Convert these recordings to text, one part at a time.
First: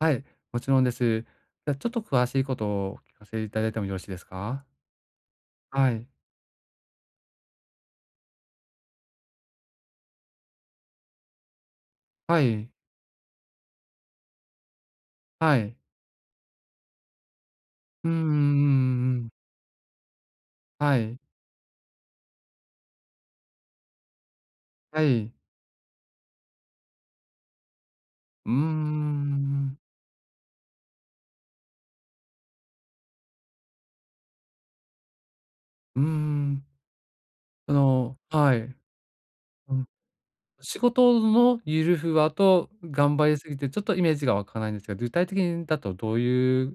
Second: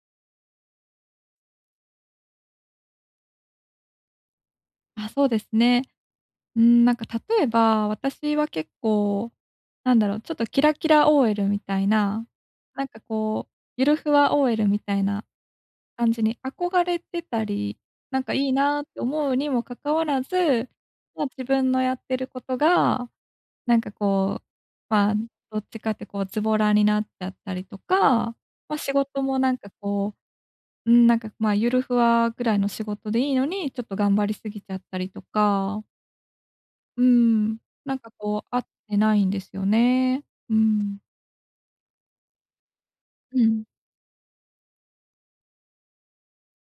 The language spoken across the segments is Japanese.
はい、もちろんです。じゃあ、ちょっと詳しいことをお聞かせいただいてもよろしいですか？あ、そうですね。はい。うーん、なんか例えば、私は結構、なんだろう、ちょっとキラキラ OL みたいな、はい。なんかこう、ゆるふわ OL みたいなはい。感じに憧れてたり、うんうなんんうかいいなってんうん。思うにもかかわらず、はい。まあ、自分のやってることが、なんかこう、はまあ、い。どっちかってこう、ズボラになっちゃったりとか、うんうんまあ、仕事うもなんんうかん。こう、うーん、なんか、ま、ゆるふわぐらいの仕事でいいのに、ちょっと頑張りすぎちゃったりとか。うーん。うん、あなんかのこうは合っい。てないんですようん。ね。う仕ん。事のゆるふわと頑張りうすぎん。てちょっとイメージがわかないんですが、具体的にだとどういう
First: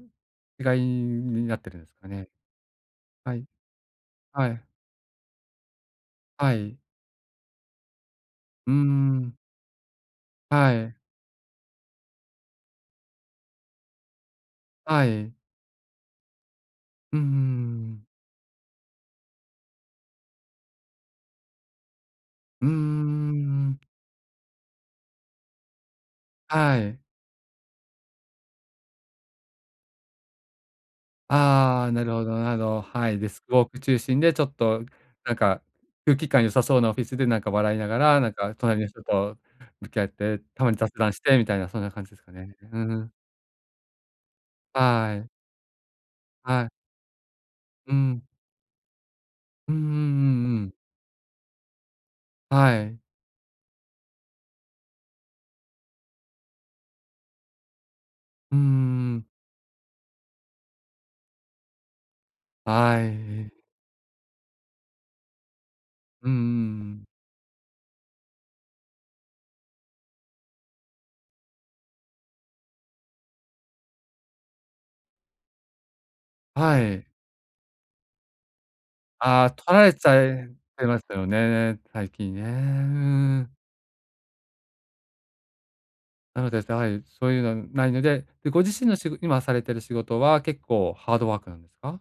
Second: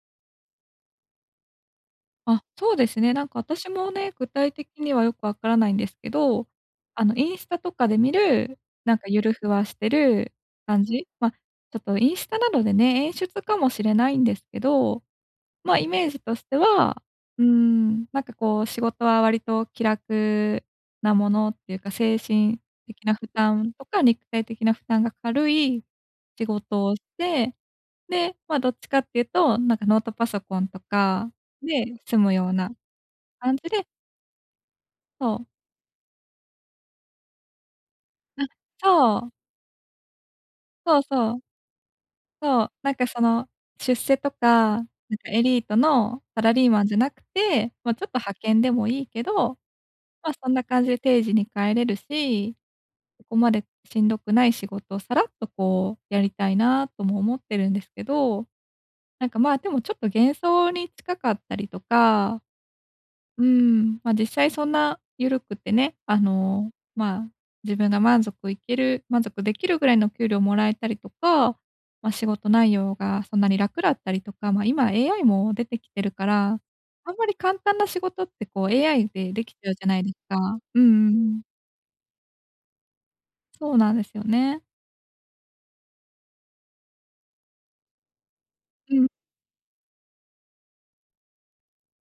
違いになってるんすかね？あ、そうですね。なんはかい。私もね、具は体い。的にはよくわからないんですけど、はい。あの、インスタとかで見る、うなんかんうゆるん。ふわしてるは感い。じ？ま、ちょっとインスタなどでね、演出かもしれないんですけど、はい。まあ、イメージとしては、うん、うーうーん、ん。なんかこう、仕事は割と気楽なものっていうか、精神うんう的な負んうんう担ん。とか肉体的な負担が軽い仕は事をしい。て、で、まあ、どっちかっていうと、なんかノートパソコンとかああ、でなる済ほむど、ようななど。はい。デスク感ウォじークで中心でちょっとなんそう。か、空気感良さそうなオフィスで、なんか笑いながら、なんうん、か隣の人そう。と向き合って、たまに雑そう談しそてう。みたいなそんな感じですかね。そう、うんなんうかん。その出世とか、なんはい。かエリートのサラはリい。ーマンじゃなくて、ま、うちょっとん。派遣でもいいけど、うんうんま、うそんんうなん。感じ定時に帰れるし、はい。そこまでしんどくない仕事をさらっとこう、やりたいなとも思ってるんですけど、うんうんうん。なんか、ま、でもちょっと幻想に近かったりとか、はうい。ん、ま、実際そんなゆるくてね、あうんうの、んうん。まあ、自分が満足いける満足できるぐらいの給料もらえたりとか、ま、仕事内容がそんなに楽だったりとか、ま、今 AI も出てきてるから、はい。あんまり簡単な仕事ってこう、AI であであ、き取ちゃうじらゃれないちですゃいっか。うんてうましんうたよん。ね、最近ね。うーん。そうなんですよね。なので、じゃい、そういうのないので、で、ご自身うのん。しご今されてる仕事は結構ハードワークなんすか？